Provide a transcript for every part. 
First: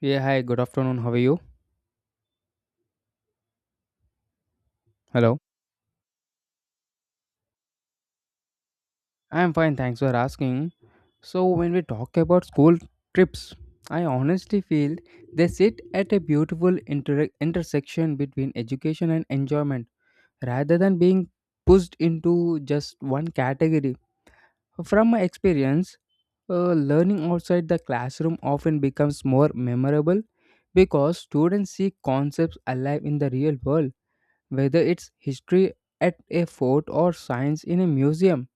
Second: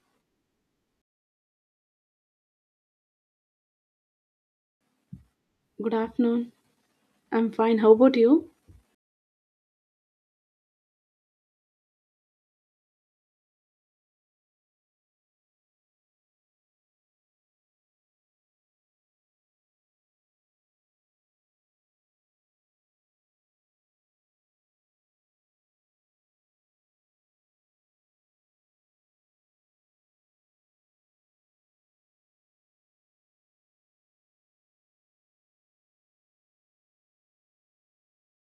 Yeah, hi, good afternoon. How are you? Hello. Good afternoon. I'm fine. How about you? I'm fine, thanks for asking. So, when we talk about school trips, I honestly feel they sit at a beautiful intersection between education and enjoyment rather than being pushed into just one category. From my experience, learning outside the classroom often becomes more memorable because students see concepts alive in the real world, whether it's history at a fort or science in a museum.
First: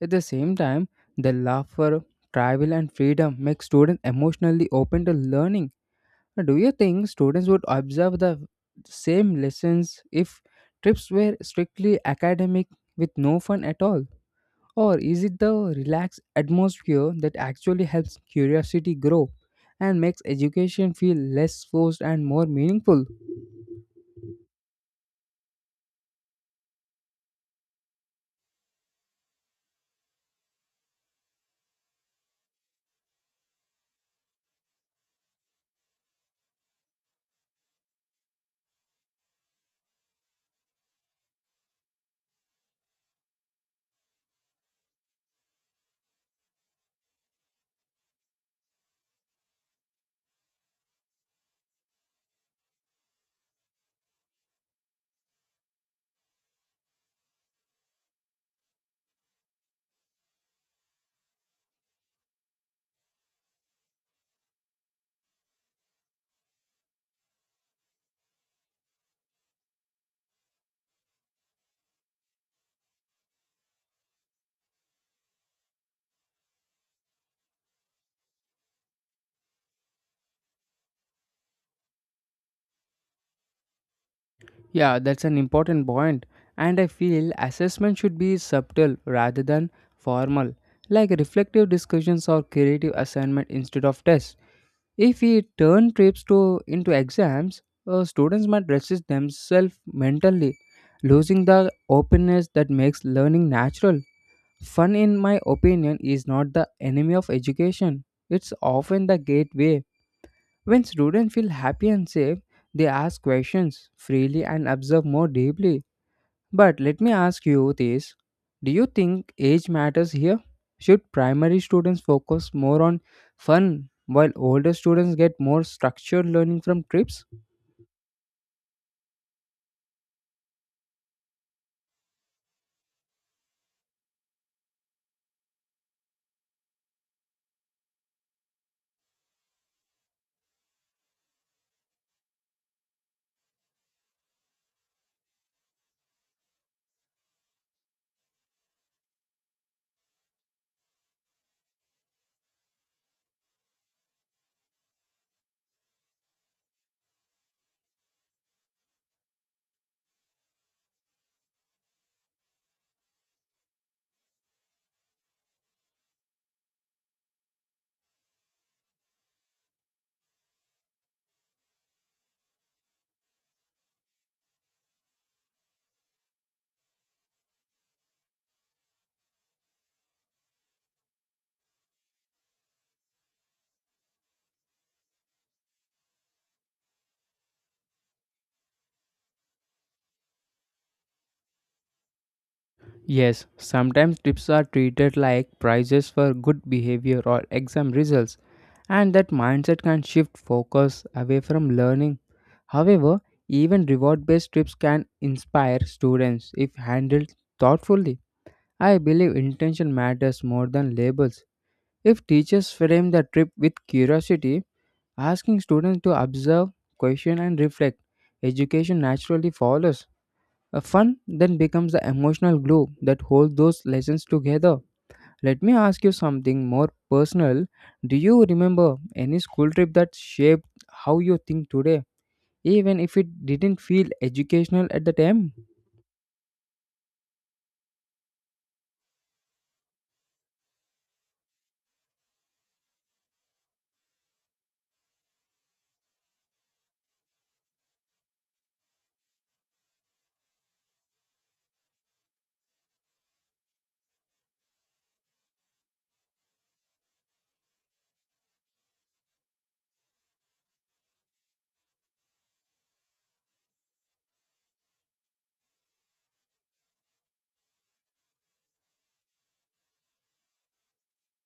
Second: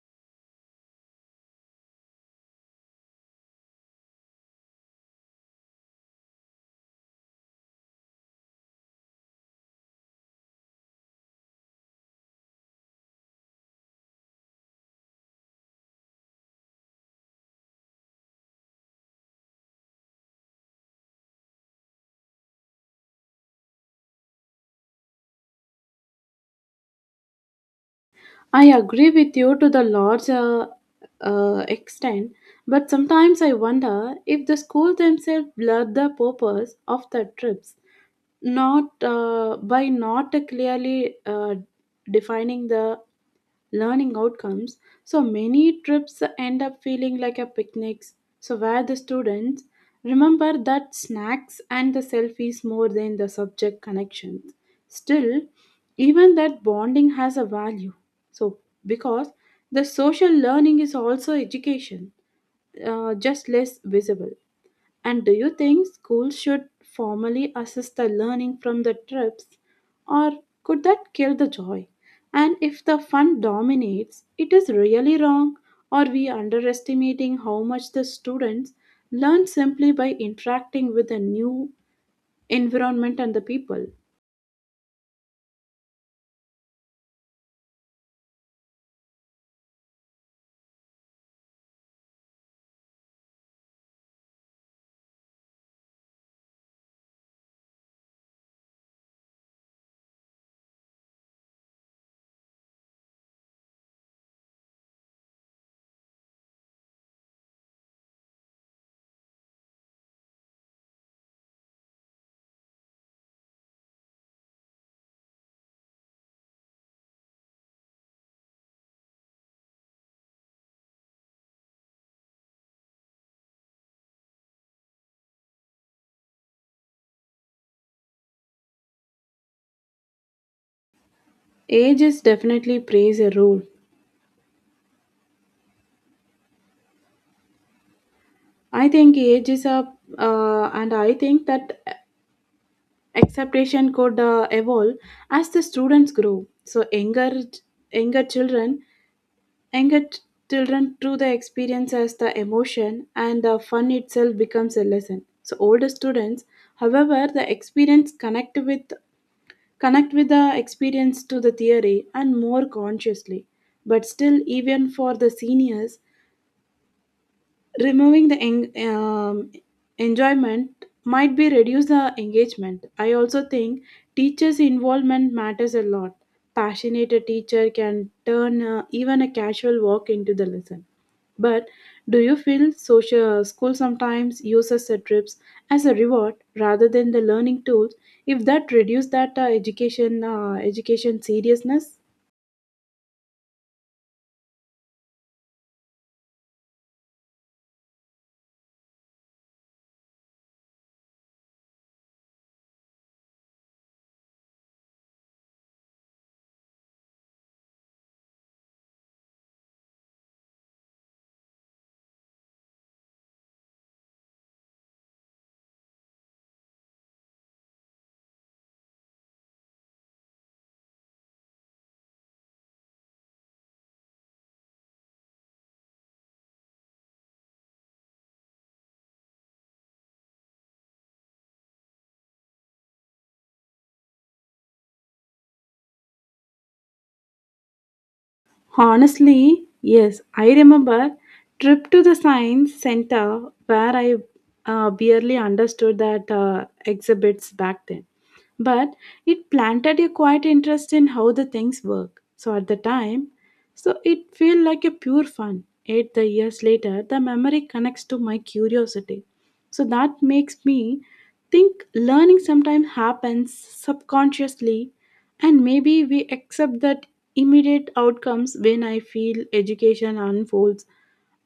At the same time, the love for travel and freedom makes students emotionally open to learning. Do you think students would observe the same lessons if trips were strictly academic with no fun at all? Or is it the relaxed atmosphere that actually helps curiosity grow and makes education feel less forced and more meaningful? I agree with you to the large extent, but sometimes I wonder if the school themselves blur the purpose of the trips, not by not clearly defining the learning outcomes. So many trips end up feeling like a picnics. So where the students remember that snacks and the selfies more than the subject connections. Still, even that bonding has a value. So, because the social learning is also education, just less visible. And do you think schools should formally assess the learning from the trips, or could that kill the joy? And if the fun dominates, it is really wrong, or we underestimating how much the students learn simply by interacting with a new environment and the people. Yeah, that's an important point. And I feel assessment should be subtle rather than formal, like reflective discussions or creative assignment instead of tests. If we turn trips to into exams, students might resist themselves mentally, losing the openness that makes learning natural. Fun, in my opinion, is not the enemy of education. It's often the gateway. When students feel happy and safe, they ask questions freely and observe more deeply. But let me ask you this. Do you think age matters here? Should primary students focus more on fun while older students get more structured learning from trips? Age is definitely plays a role, I think age is up, and I think that acceptation could evolve as the students grow. So younger children, younger t- children through the experience as the emotion and the fun itself becomes a lesson. So older students, however, the experience connect with the experience to the theory and more consciously. But still, even for the seniors, removing the enjoyment might be reduce the engagement. I also think teachers involvement matters a lot. Passionate teacher can turn even a casual walk into the lesson, but do you feel social school sometimes uses the trips as a reward rather than the learning tools, if that reduce that education seriousness? Yes, sometimes trips are treated like prizes for good behavior or exam results, and that mindset can shift focus away from learning. However, even reward based trips can inspire students if handled thoughtfully. I believe intention matters more than labels. If teachers frame the trip with curiosity, asking students to observe, question, and reflect, education naturally follows. A fun then becomes the emotional glue that holds those lessons together. Let me ask you something more personal. Do you remember any school trip that shaped how you think today, even if it didn't feel educational at the time? Honestly, yes, I remember trip to the science center where I barely understood that exhibits back then. But it planted a quiet interest in how the things work. So at the time, so it felt like a pure fun. Eight the years later, the memory connects to my curiosity. So that makes me think learning sometimes happens subconsciously, and maybe we accept that immediate outcomes when I feel education unfolds,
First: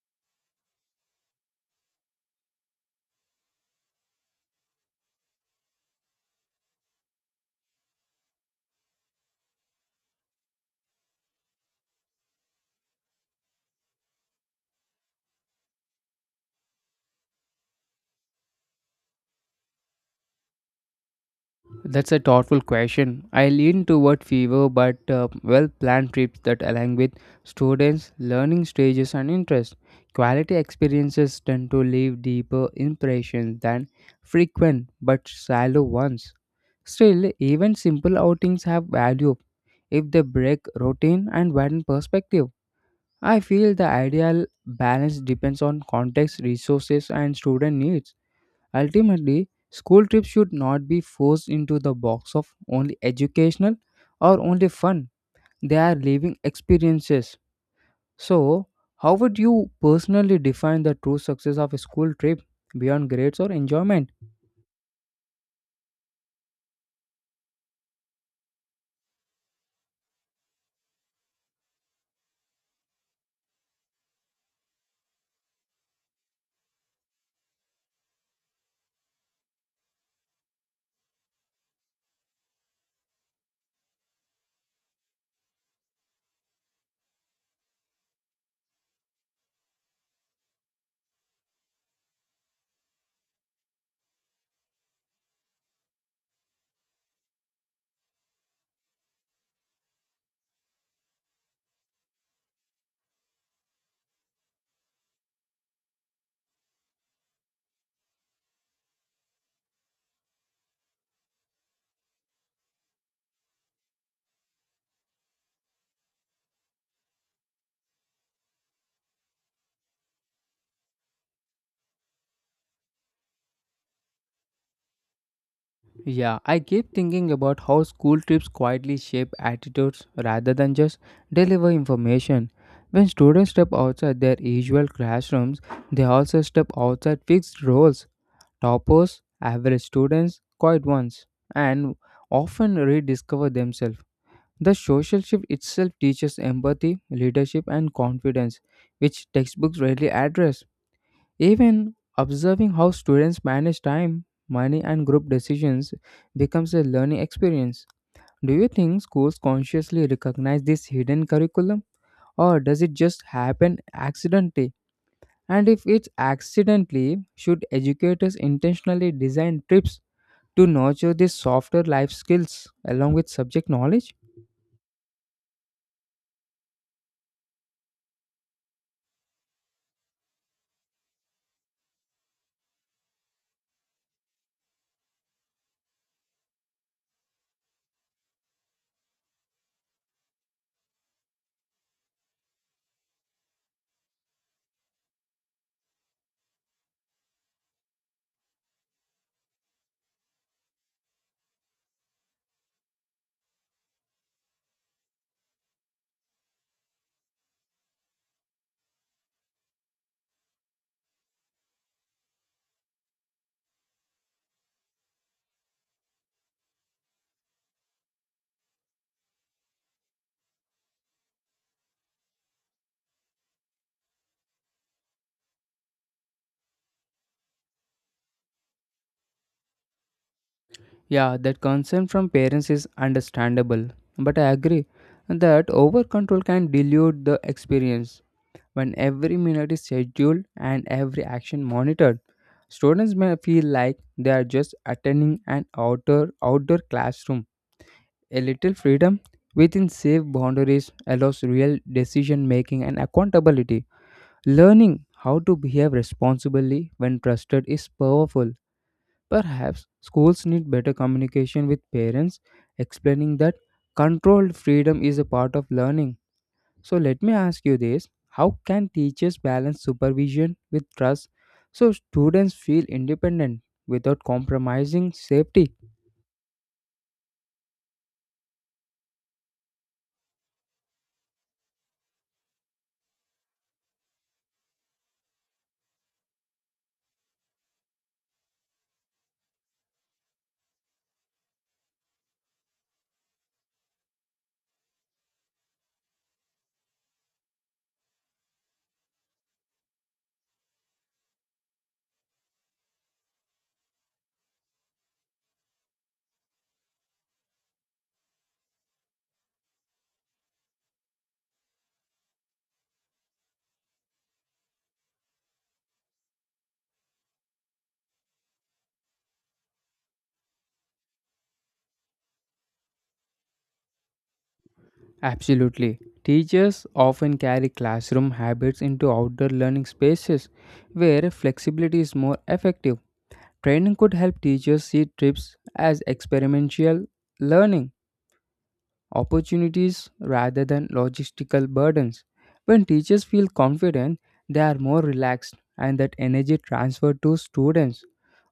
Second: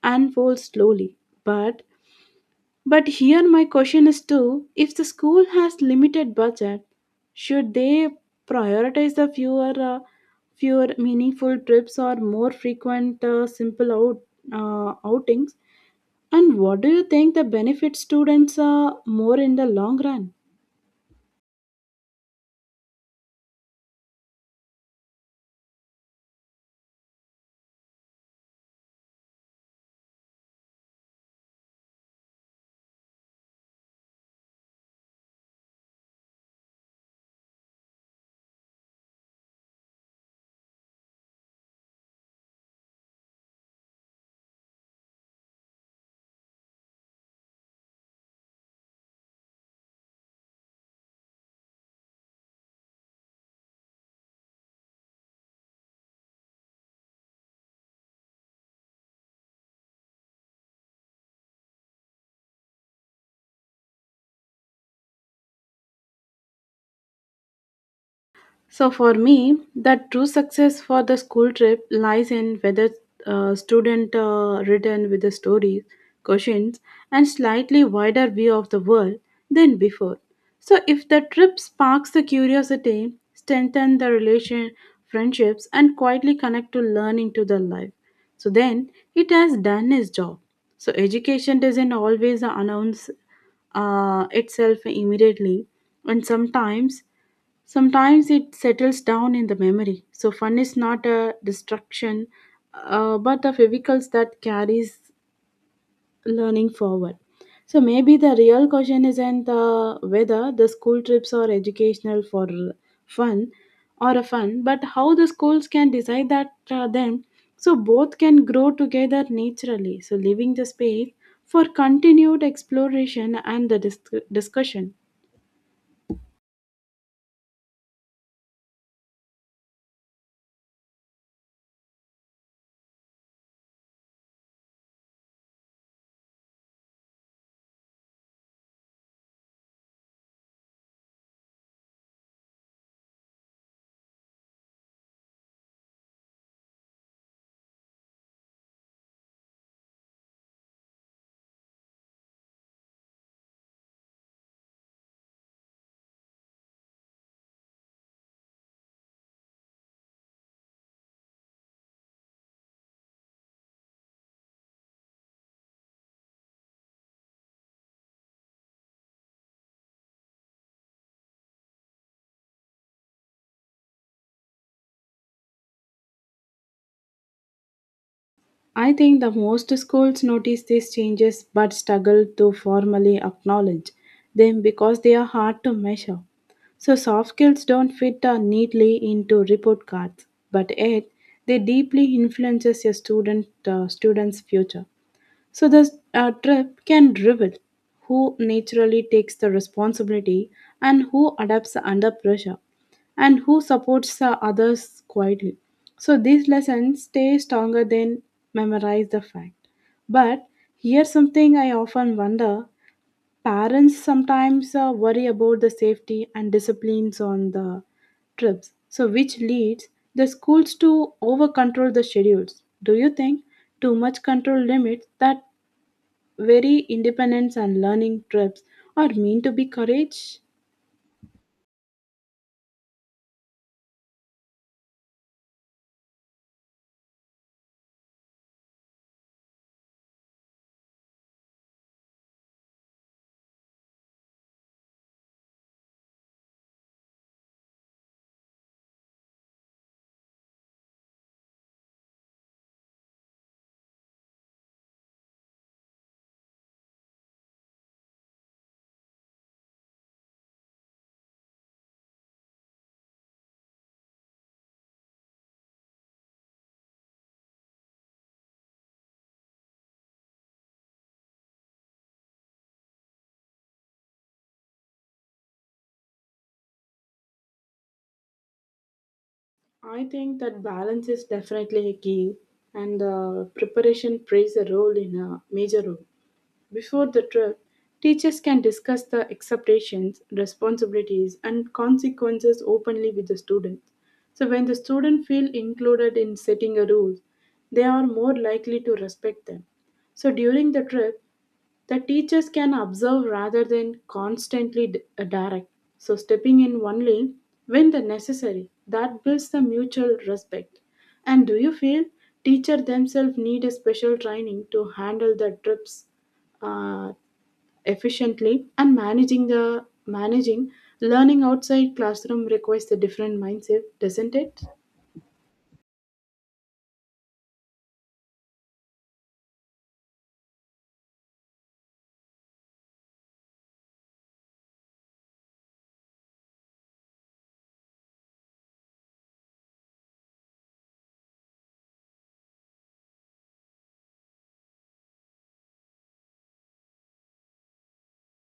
slowly. But but here my question is too, if the school has limited budget, should they prioritize the fewer meaningful trips or more frequent simple outings? And what do you think the benefit students are more in the long run? That's a thoughtful question. I lean toward fewer but well planned trips that align with students' learning stages and interests. Quality experiences tend to leave deeper impressions than frequent but shallow ones. Still, even simple outings have value if they break routine and widen perspective. I feel the ideal balance depends on context, resources, and student needs. Ultimately, school trips should not be forced into the box of only educational or only fun. They are living experiences. So, how would you personally define the true success of a school trip beyond grades or enjoyment? So, for me, the true success for the school trip lies in whether student written with the stories, questions, and slightly wider view of the world than before. So, if the trip sparks the curiosity, strengthen the relation, friendships, and quietly connect to learning to the life, so then it has done its job. So, education doesn't always announce itself immediately, and sometimes. Sometimes it settles down in the memory. So fun is not a destruction, but the vehicles that carries learning forward. So maybe the real question isn't whether the school trips are educational for fun or a fun, but how the schools can decide that then, so both can grow together naturally. So leaving the space for continued exploration and the discussion. Yeah, I keep thinking about how school trips quietly shape attitudes rather than just deliver information. When students step outside their usual classrooms, they also step outside fixed roles. Toppers, average students, quiet ones, and often rediscover themselves. The social shift itself teaches empathy, leadership, and confidence, which textbooks rarely address. Even observing how students manage time, money, and group decisions becomes a learning experience. Do you think schools consciously recognize this hidden curriculum, or does it just happen accidentally? And if it's accidentally, should educators intentionally design trips to nurture these softer life skills along with subject knowledge? I think the most schools notice these changes but struggle to formally acknowledge them because they are hard to measure. So, soft skills don't fit neatly into report cards, but yet they deeply influences a student's future. So the trip can reveal who naturally takes the responsibility, and who adapts under pressure, and who supports the others quietly. So these lessons stay stronger than memorize the fact. But here's something I often wonder. Parents sometimes worry about the safety and disciplines on the trips, so which leads the schools to over control the schedules. Do you think too much control limits that very independence, and learning trips are mean to be courage? Yeah, that concern from parents is understandable, but I agree that over control can dilute the experience. When every minute is scheduled and every action monitored, students may feel like they are just attending an outdoor classroom. A little freedom within safe boundaries allows real decision making and accountability. Learning how to behave responsibly when trusted is powerful. Perhaps schools need better communication with parents, explaining that controlled freedom is a part of learning. So, let me ask you this. How can teachers balance supervision with trust so students feel independent without compromising safety? I think that balance is definitely a key, and preparation plays a role in a major role. Before the trip, teachers can discuss the expectations, responsibilities, and consequences openly with the students. So, when the students feel included in setting a rules, they are more likely to respect them. So, during the trip, the teachers can observe rather than constantly direct. So, stepping in only when the necessary, that builds the mutual respect. And do you feel teacher themselves need a special training to handle the trips uh, efficiently, and managing the managing learning outside classroom requires a different mindset, doesn't it? Absolutely. Teachers often carry classroom habits into outdoor learning spaces where flexibility is more effective. Training could help teachers see trips as experimental learning opportunities rather than logistical burdens. When teachers feel confident, they are more relaxed and that energy transferred to students.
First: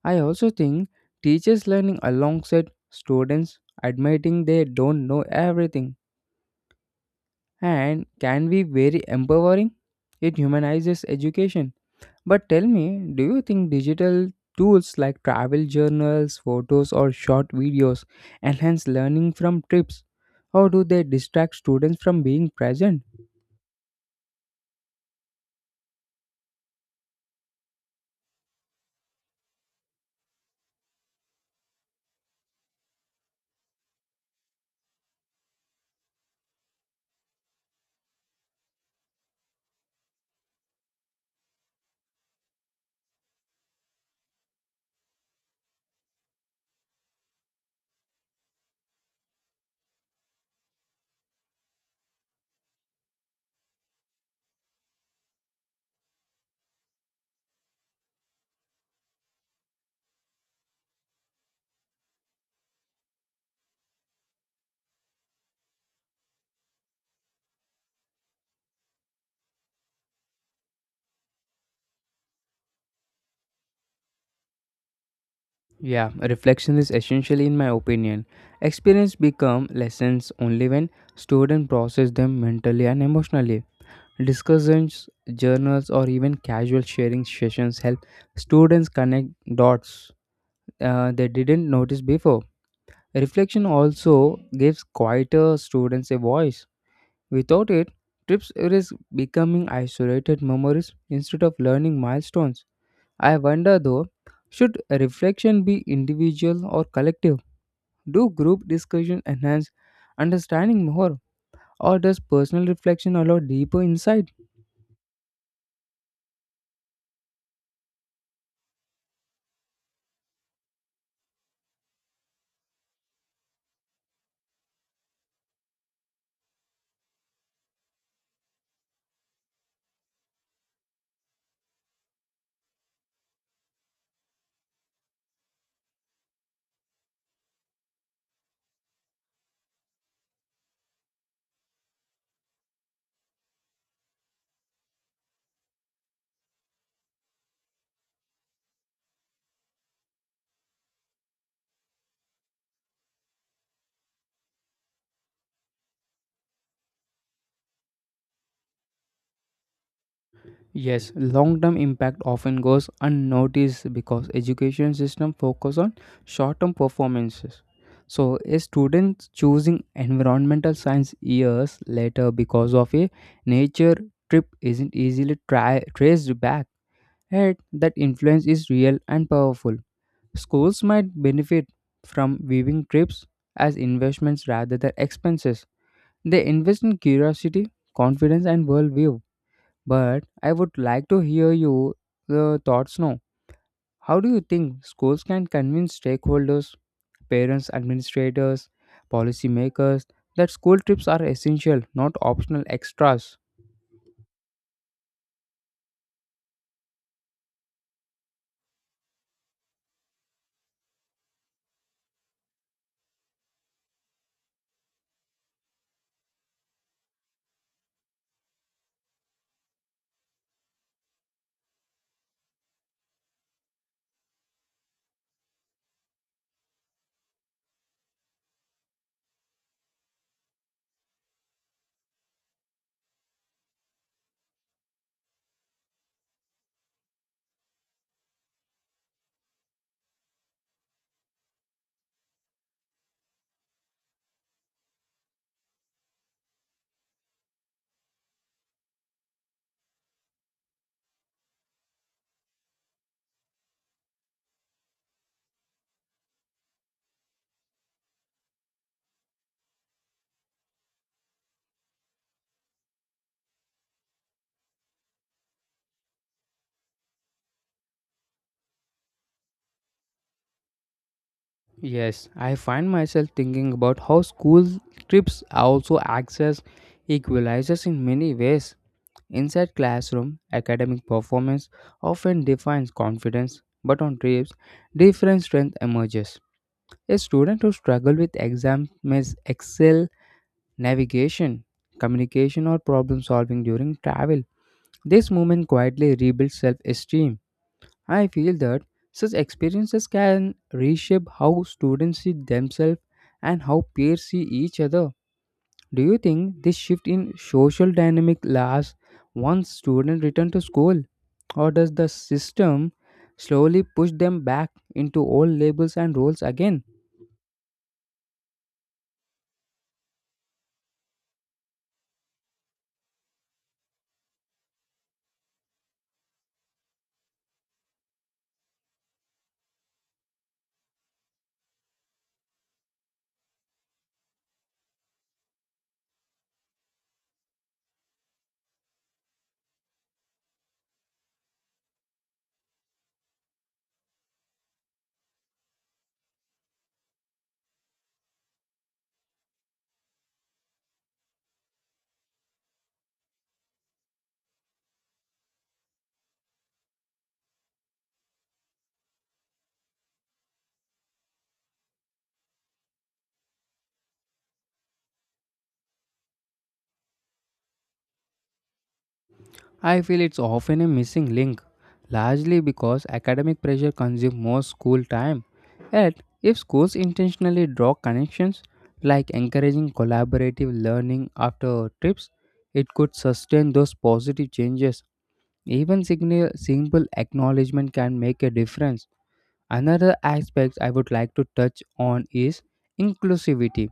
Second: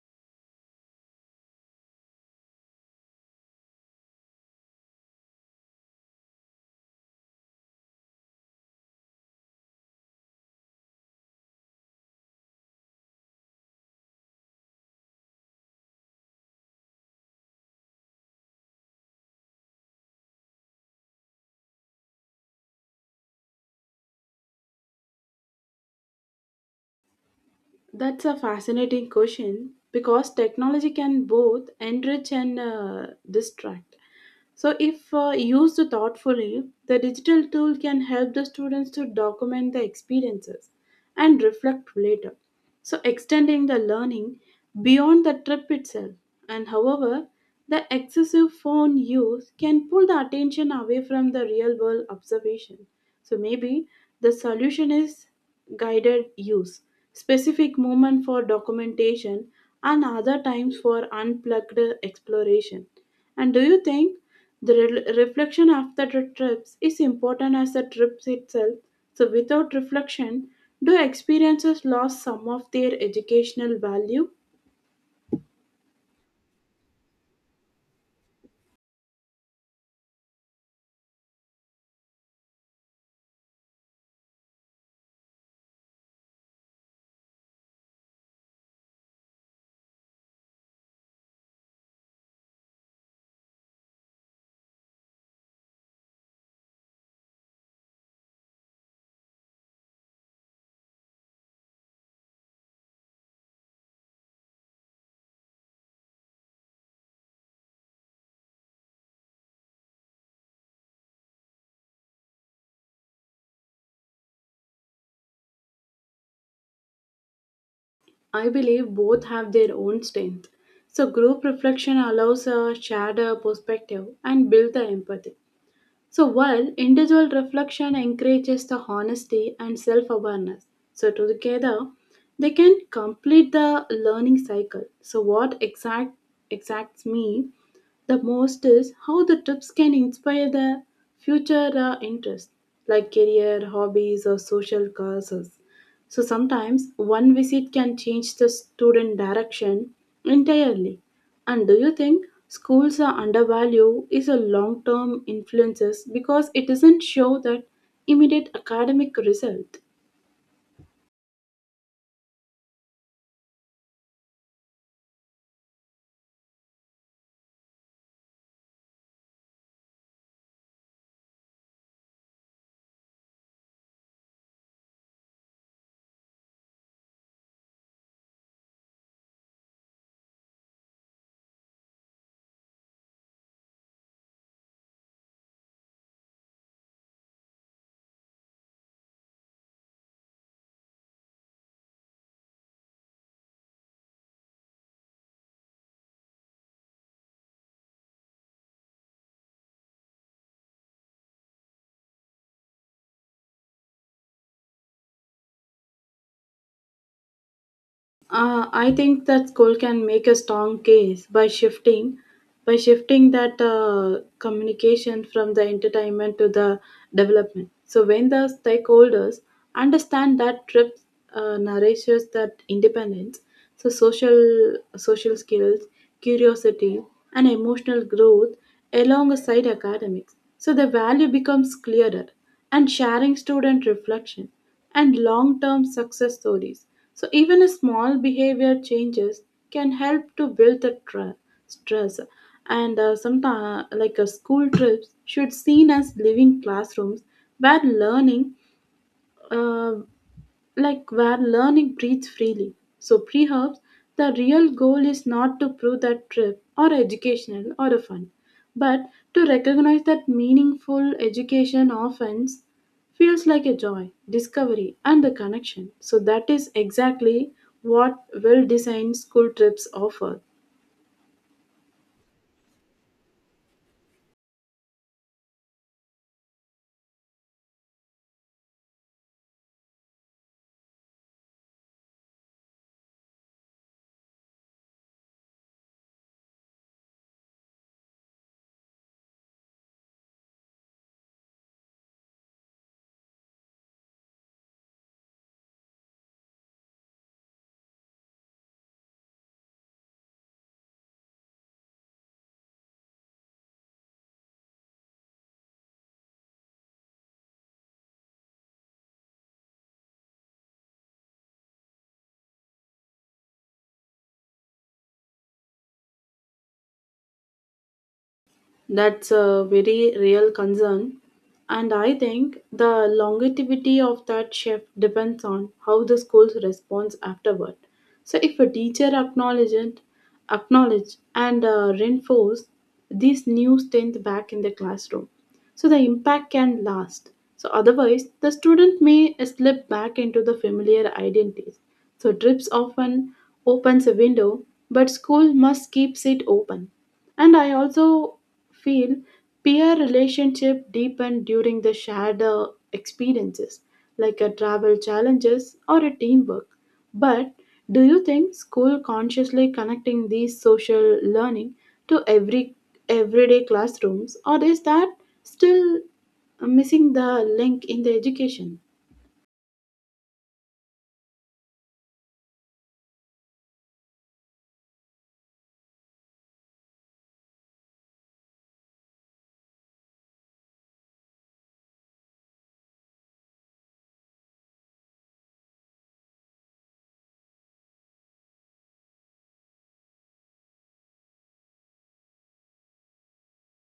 I also think teachers learning alongside students admitting they don't know everything and can be very empowering. It humanizes education. But tell me, do you think digital tools like travel journals, photos, or short videos enhance learning from trips? Or do they distract students from being present? That's a fascinating question because technology can both enrich and distract. So, if used thoughtfully, the digital tool can help the students to document the experiences and reflect later. So, extending the learning beyond the trip itself. And however, the excessive phone use can pull the attention away from the real world observation. So, maybe the solution is guided use, specific moment for documentation, and other times for unplugged exploration. And do you think the reflection after the trips is important as the trips itself? So, without reflection, do experiences lose some of their educational value? Yeah, reflection is essential in my opinion. Experience become lessons only when students process them mentally and emotionally. Discussions, journals, or even casual sharing sessions help students connect dots they didn't notice before. Reflection also gives quieter students a voice. Without it, trips risk becoming isolated memories instead of learning milestones. I wonder though, should reflection be individual or collective? Do group discussion enhance understanding more, or does personal reflection allow deeper insight? I believe both have their own strength. So, group reflection allows a shared perspective and build the empathy. So, while individual reflection encourages the honesty and self awareness, so together they can complete the learning cycle. So, what exacts me the most is how the trips can inspire the future interests like career, hobbies, or social causes. So sometimes one visit can change the student direction entirely. And do you think schools are undervalue is a long-term influences because it isn't show that immediate academic result? Yes, long-term impact often goes unnoticed because education system focus on short-term performances. So a student choosing environmental science years later because of a nature trip isn't easily traced back. Yet that influence is real and powerful. Schools might benefit from viewing trips as investments rather than expenses. They invest in curiosity, confidence, and worldview, but I would like to hear your thoughts now. How do you think schools can convince stakeholders, parents, administrators, policymakers that school trips are essential, not optional extras? I think that school can make a strong case by shifting that communication from the entertainment to the development. So when the stakeholders understand that trip nourishes that independence, so social skills, curiosity, and emotional growth alongside academics. So the value becomes clearer, and sharing student reflection and long term success stories. So, even a small behavior changes can help to build the stress. And sometimes, like a school trips, should seen as living classrooms where learning. uh, where learning breathes freely. So pre perhaps the real goal is not to prove that trip or educational or a fun, but to recognize that meaningful education often feels like a joy, discovery, and a connection. So that is exactly what well-designed school trips offer. Yes, I find myself thinking about how school trips are also access equalizers in many ways. Inside classroom, academic performance often defines confidence, but on trips, different strength emerges. A student who struggles with exams, may excel navigation, communication, or problem solving during travel. This movement quietly rebuilds self esteem. I feel that such experiences can reshape how students see themselves and how peers see each other. Do you think this shift in social dynamic lasts once students return to school? Or does the system slowly push them back into old labels and roles again? That's a very real concern. And I think the longevity of that shift depends on how the school responds afterward. So if a teacher acknowledge and reinforce these new strength back in the classroom, so the impact can last. So otherwise, the student may slip back into the familiar identities. So trips often opens a window, but school must keeps it open. And I also feel peer relationship deepen during the shared experiences like a travel challenges or a teamwork, but do you think school consciously connecting these social learning to everyday classrooms, or is that still missing the link in the education? I feel it's often a missing link, largely because academic pressure consumes most school time. Yet, if schools intentionally draw connections, like encouraging collaborative learning after trips, it could sustain those positive changes. Even simple acknowledgement can make a difference. Another aspect I would like to touch on is inclusivity.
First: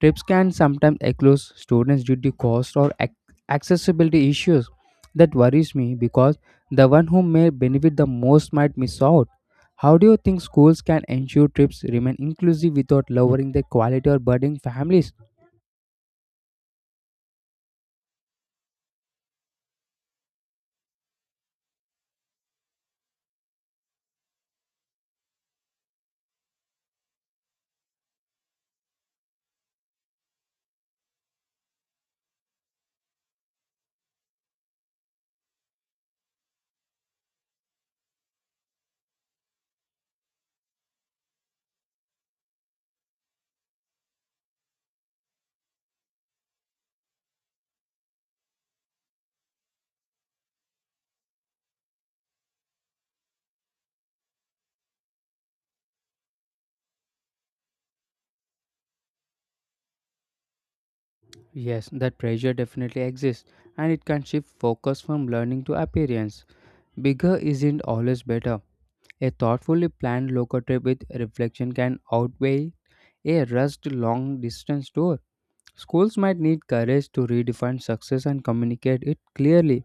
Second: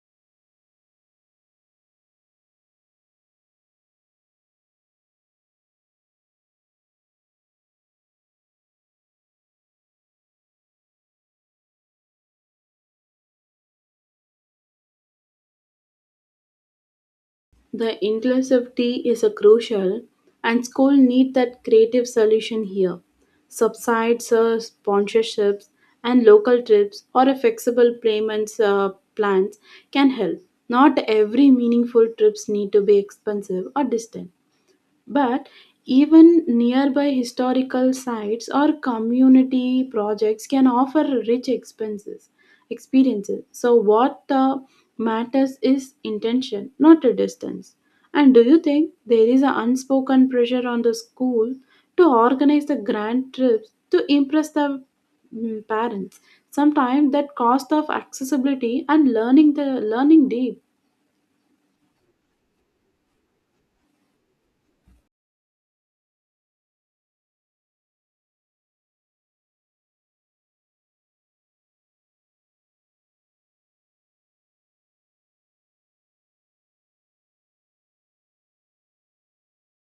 Trips can sometimes exclude students due to cost or accessibility issues. That worries me because the one who may benefit the most might miss out. How do you think schools can ensure trips remain inclusive without lowering the quality or burdening families? The inclusivity is a crucial, and school need that creative solution here. Subsides, sponsorships, and local trips or a flexible payments plans can help. Not every meaningful trips need to be expensive or distant. But even nearby historical sites or community projects can offer rich experiences. So, what matters is intention, not a distance. And do you think there is an unspoken pressure on the school to organize the grand trips to impress the parents? Sometimes that cost of accessibility and learning deep. Yes, that pressure definitely exists and it can shift focus from learning to appearance. Bigger isn't always better. A thoughtfully planned local trip with reflection can outweigh a rushed long distance tour. Schools might need courage to redefine success and communicate it clearly.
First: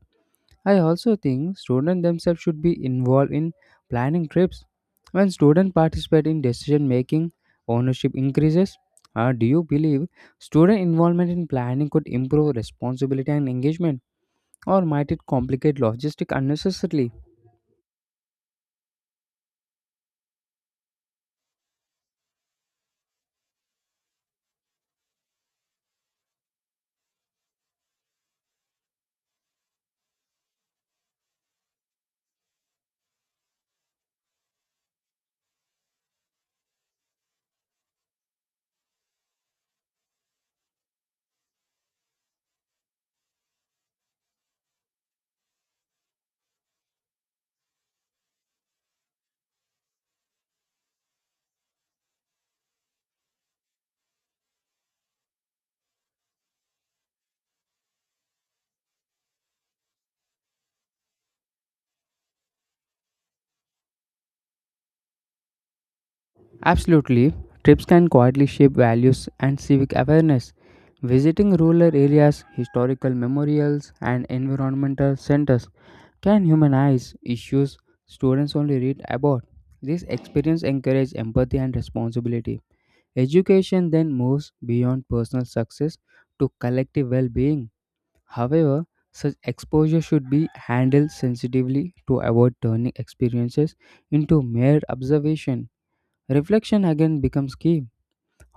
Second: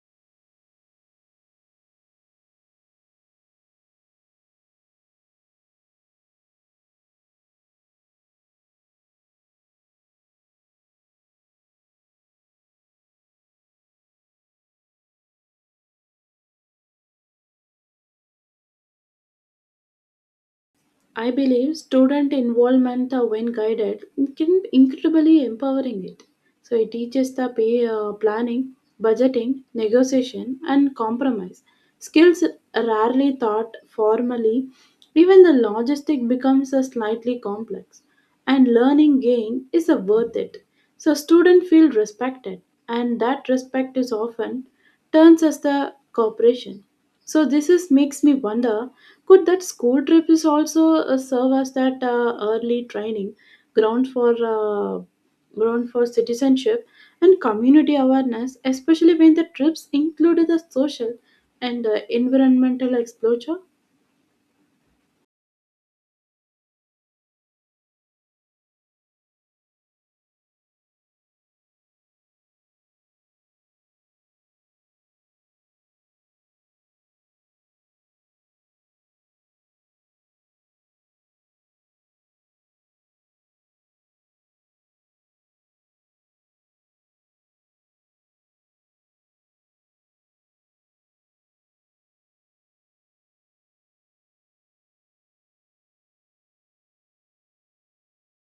I also think students themselves should be involved in planning trips. When students participate in decision making, ownership increases. Do you believe student involvement in planning could improve responsibility and engagement, or might it complicate logistics unnecessarily? I believe student involvement when guided can be incredibly empowering it. So it teaches the planning, budgeting, negotiation, and compromise skills rarely taught formally. Even the logistic becomes a slightly complex, and learning gain is a worth it. So students feel respected, and that respect is often turns as the cooperation. So this is makes me wonder: could that school trip is also serve as that early training ground for uh, ground for citizenship and community awareness, especially when the trips included the social and environmental exposure? Absolutely. Trips can quietly shape values and civic awareness. Visiting rural areas, historical memorials, and environmental centers can humanize issues students only read about. This experience encourages empathy and responsibility. Education then moves beyond personal success to collective well being. However, such exposure should be handled sensitively to avoid turning experiences into mere observation. Reflection again becomes key.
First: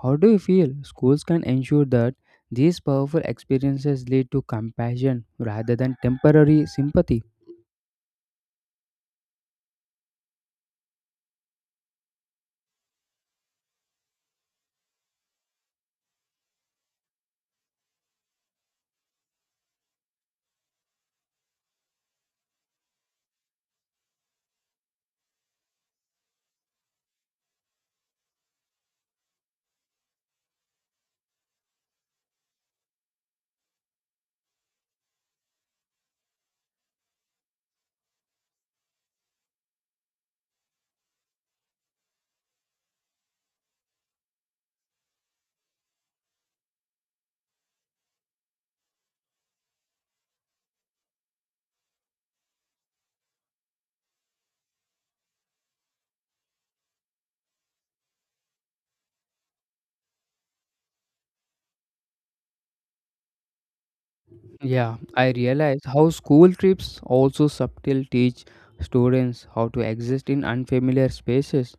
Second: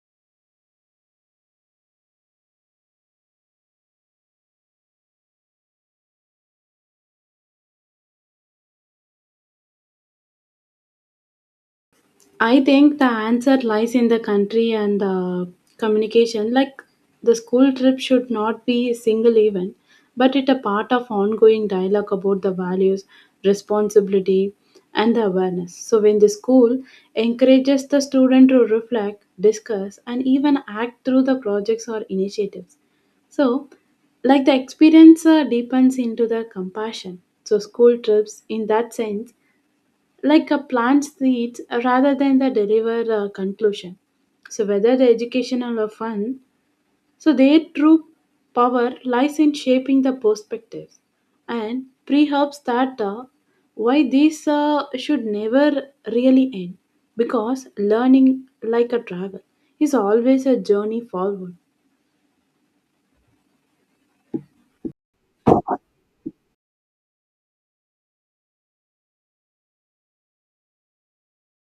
How do you feel schools can ensure that these powerful experiences lead to compassion rather than temporary sympathy? I think the answer lies in the country and the communication. Like the school trip should not be a single event, but it a part of ongoing dialogue about the values, responsibility, and the awareness. So when the school encourages the student to reflect, discuss, and even act through the projects or initiatives. So, like the experience deepens into the compassion. So, school trips, in that sense, like a plant seeds rather than the deliver conclusion. So whether the educational or fun, so their true power lies in shaping the perspectives and pre-herbs that why this should never really end, because learning like a travel is always a journey forward. Yeah, I realize how school trips also subtle teach students how to exist in unfamiliar spaces,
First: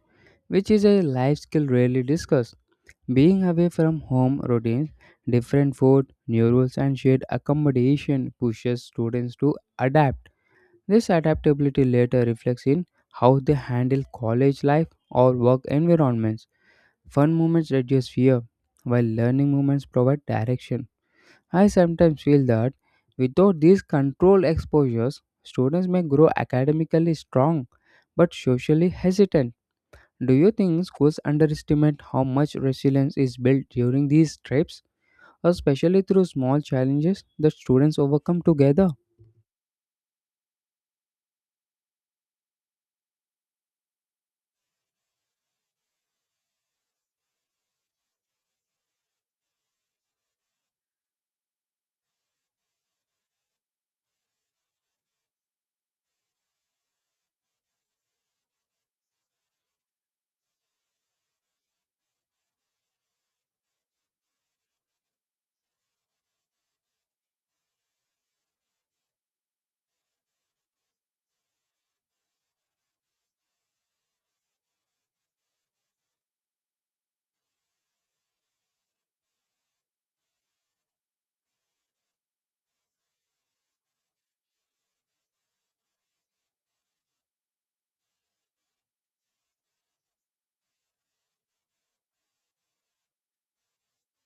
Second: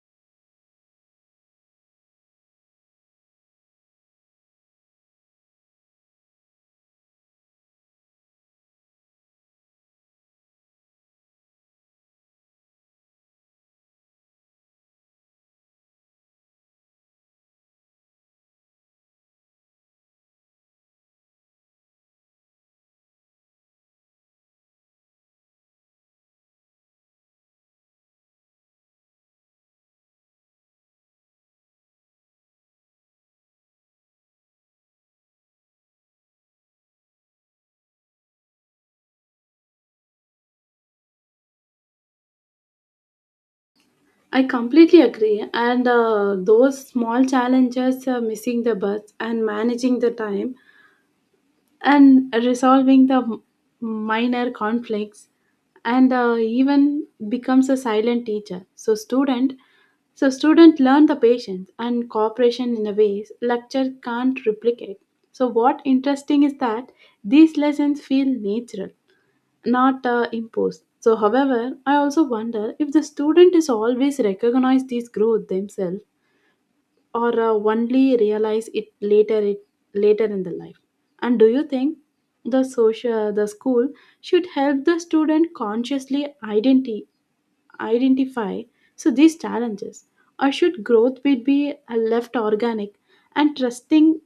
which is a life skill rarely discussed. Being away from home routines, different food, new rules, and shared accommodation pushes students to adapt. This adaptability later reflects in how they handle college life or work environments. Fun moments reduce fear, while learning moments provide direction. I sometimes feel that without these controlled exposures, students may grow academically strong but socially hesitant. Do you think schools underestimate how much resilience is built during these trips, especially through small challenges that students overcome together? I completely agree. And those small challenges, missing the bus and managing the time, and resolving the minor conflicts and even becomes a silent teacher so student learn the patience and cooperation in a ways lecture can't replicate. So what interesting is that these lessons feel natural, not imposed. So however, I also wonder if the student is always recognize this growth themselves, or only realize it later in the life. And do you think the school should help the student consciously identify so these challenges, or should growth be left organic and trusting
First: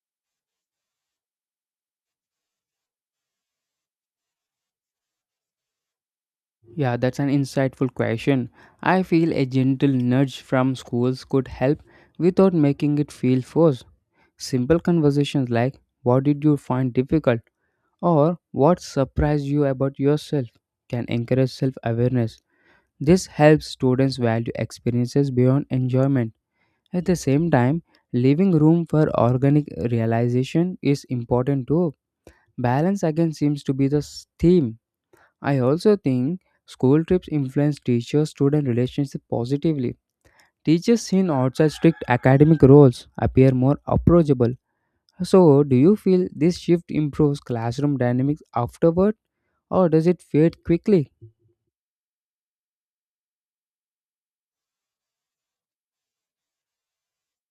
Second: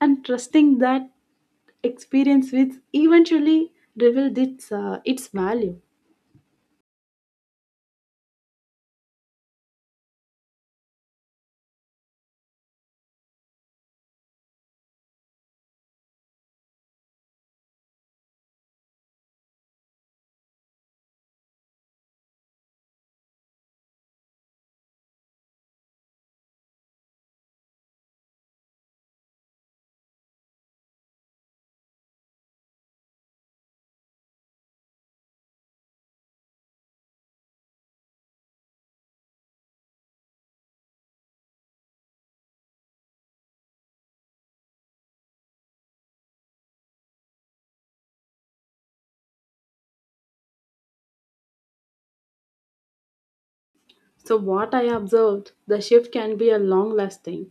and trusting that experience which eventually revealed its value? Yeah, that's an insightful question. I feel a gentle nudge from schools could help without making it feel forced. Simple conversations like, "What did you find difficult?" or "what surprised you about yourself" can encourage self awareness. This helps students value experiences beyond enjoyment. At the same time, leaving room for organic realization is important too. Balance again seems to be the theme. I also think school trips influence teacher student relationship positively. Teachers seen outside strict academic roles appear more approachable. So, do you feel this shift improves classroom dynamics afterward? Or does it fade quickly? So what I observed, the shift can be a long lasting.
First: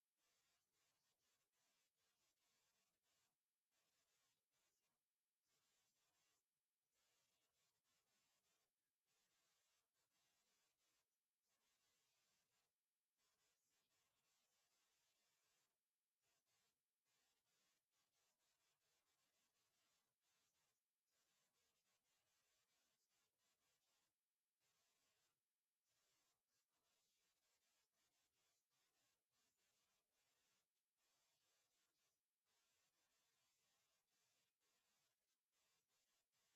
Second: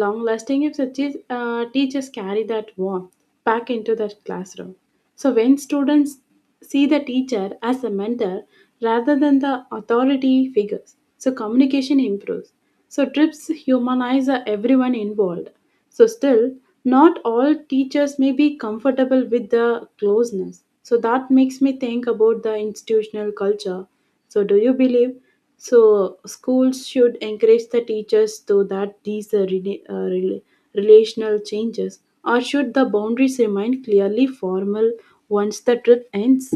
Long lasting if the teachers carry that warmth back into the classroom. So when students see the teacher as a mentor rather than the authority figures, so communication improves. So trips humanize everyone involved. So still, not all teachers may be comfortable with the closeness. So that makes me think about the institutional culture. So do you believe so? Schools should encourage the teachers to that these relational changes, or should the boundaries remain clearly formal once the trip ends?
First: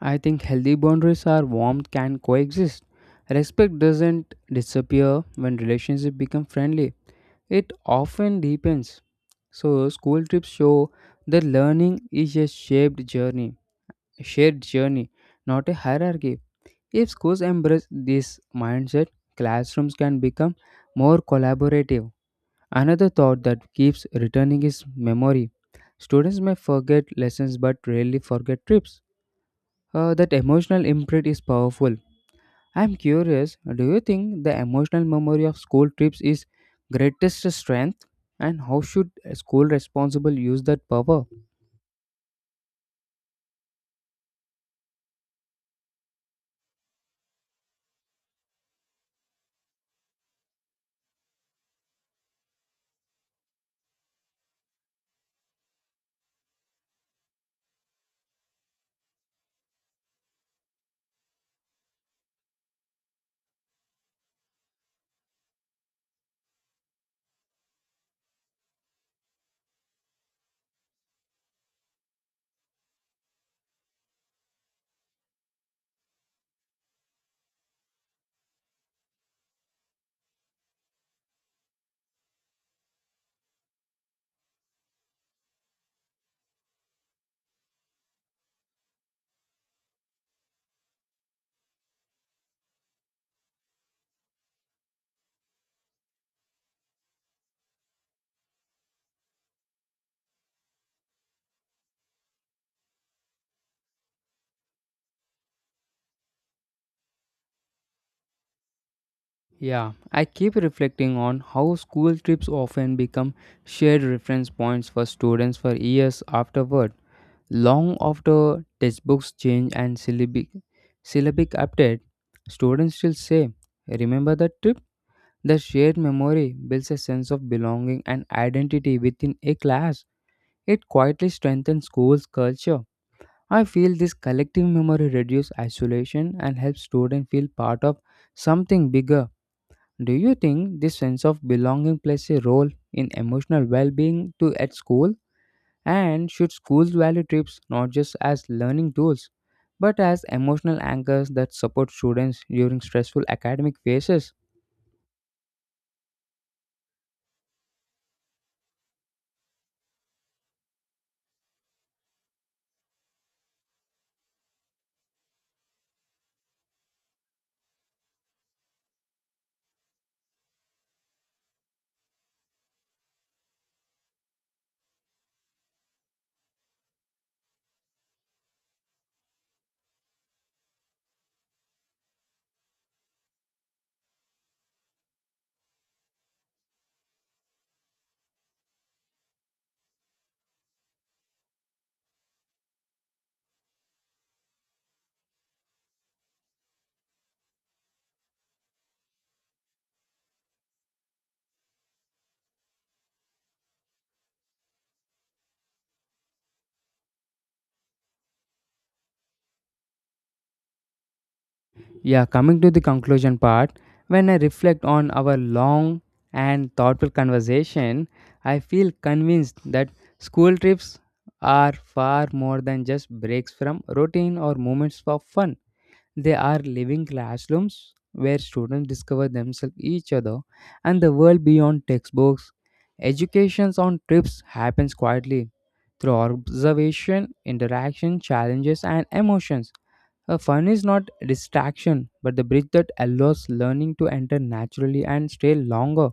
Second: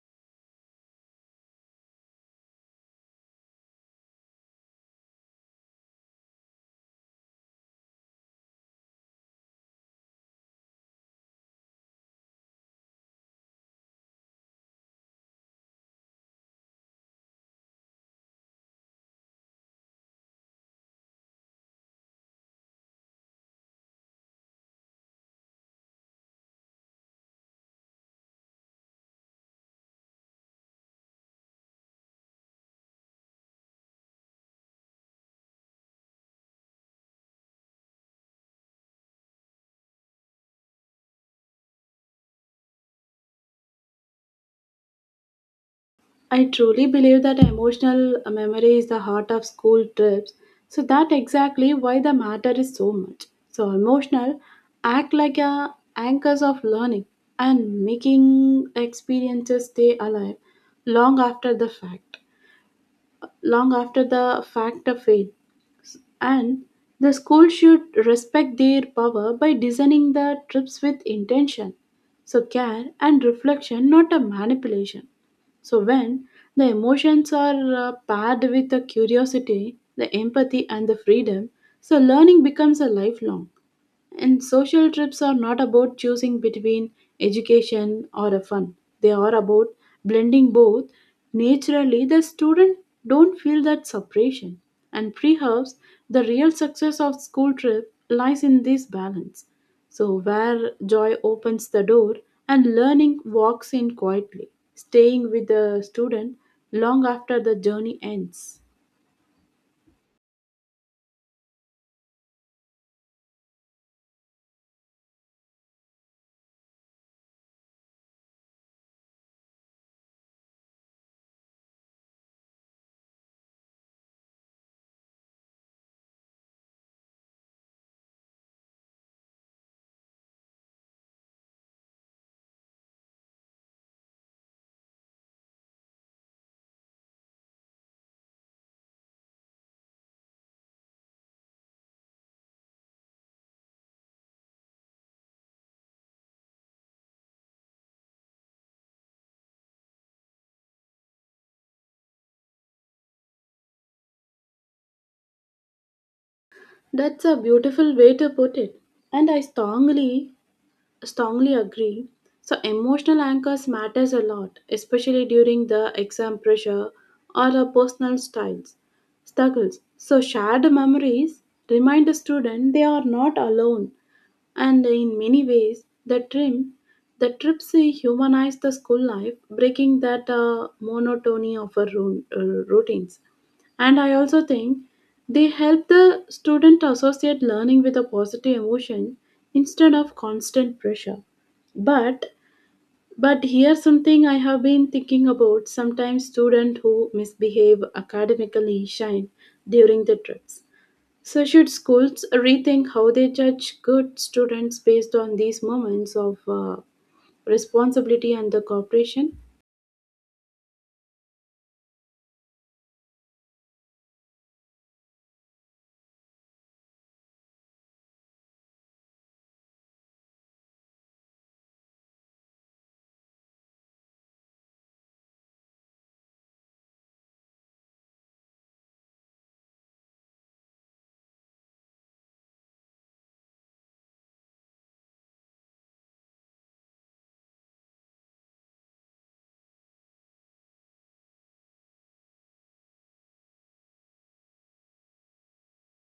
I think healthy boundaries are warmth can coexist. Respect doesn't disappear when relationships become friendly. It often deepens. So school trips show that learning is a shaped journey, a shared journey, not a hierarchy. If schools embrace this mindset, classrooms can become more collaborative. Another thought that keeps returning is memory. Students may forget lessons but rarely forget trips. That emotional imprint is powerful. I'm curious, do you think the emotional memory of school trips is greatest strength? And how should school responsible use that power? I truly believe that emotional memory is the heart of school trips. So that exactly why the matter is so much. So emotional act like a anchors of learning and making experiences stay alive long after the fact. Long after the fact of it. And the school should respect their power by designing the trips with intention. So care and reflection, not a manipulation. So when the emotions are paired with the curiosity, the empathy, and the freedom, so learning becomes a lifelong. And social trips are not about choosing between education or a fun. They are about blending both. Naturally, the student don't feel that separation. And perhaps the real success of school trip lies in this balance. So where joy opens the door and learning walks in quietly, staying with the student long after the journey ends. Yeah, I keep reflecting on how school trips often become shared reference points for students for years afterward, long after textbooks change and syllabic update. Students still say, "Remember that trip?" The shared memory builds a sense of belonging and identity within a class. It quietly strengthens school's culture. I feel this collective memory reduces isolation and helps students feel part of something bigger. Do you think this sense of belonging plays a role in emotional well-being too at school? And should schools value trips not just as learning tools, but as emotional anchors that support students during stressful academic phases? That's a beautiful way to put it. And I strongly agree. So emotional anchors matters a lot, especially during the exam pressure or our personal styles struggles. So shared memories remind the student they are not alone, and in many ways, the trips humanize the school life, breaking that monotony of our routines. And I also think they help the student associate learning with a positive emotion instead of constant pressure. But here's something I have been thinking about. Sometimes students who misbehave academically shine during the trips. So should schools rethink how they judge good students based on these moments of responsibility and the cooperation? Yeah, coming to the conclusion part, when I reflect on our long and thoughtful conversation, I feel convinced that school trips are far more than just breaks from routine or moments for fun. They are living classrooms where students discover themselves, each other, and the world beyond textbooks. Educations on trips happens quietly through observation, interaction, challenges, and emotions. Fun is not a distraction, but the bridge that allows learning to enter naturally and stay longer.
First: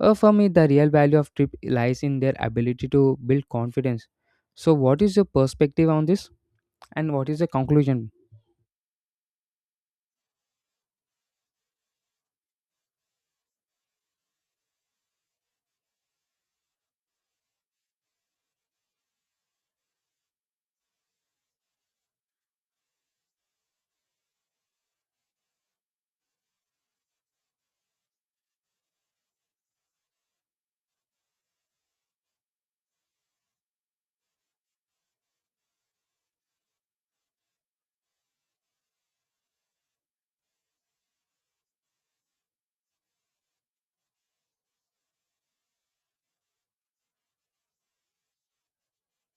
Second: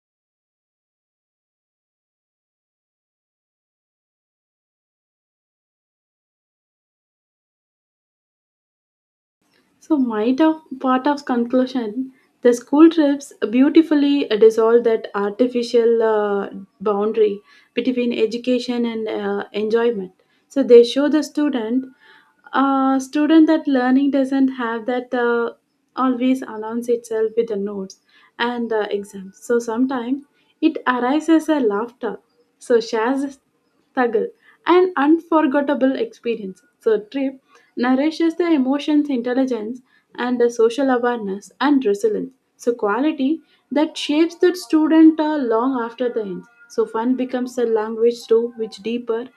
For me, the real value of trip lies in their ability to build confidence. So, what is your perspective on this, and what is the conclusion? So my of part of conclusion, the school trips beautifully dissolve that artificial boundary between education and enjoyment. So they show the student that learning doesn't have that always announce itself with the notes and exams. So sometimes it arises a laughter. So shares Tagal, an unforgettable experience. So trip nourishes the emotions, intelligence, and the social awareness and resilience. So quality that shapes the student long after the end. So fun becomes a language through which deeper,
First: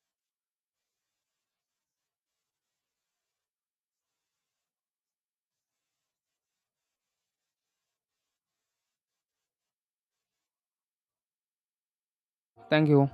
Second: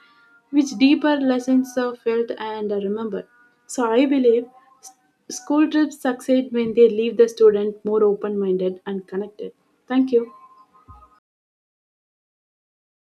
which deeper lessons are felt and are remembered. So I believe s- school trips succeed when they leave the student more open-minded and connected. Thank you. Thank you.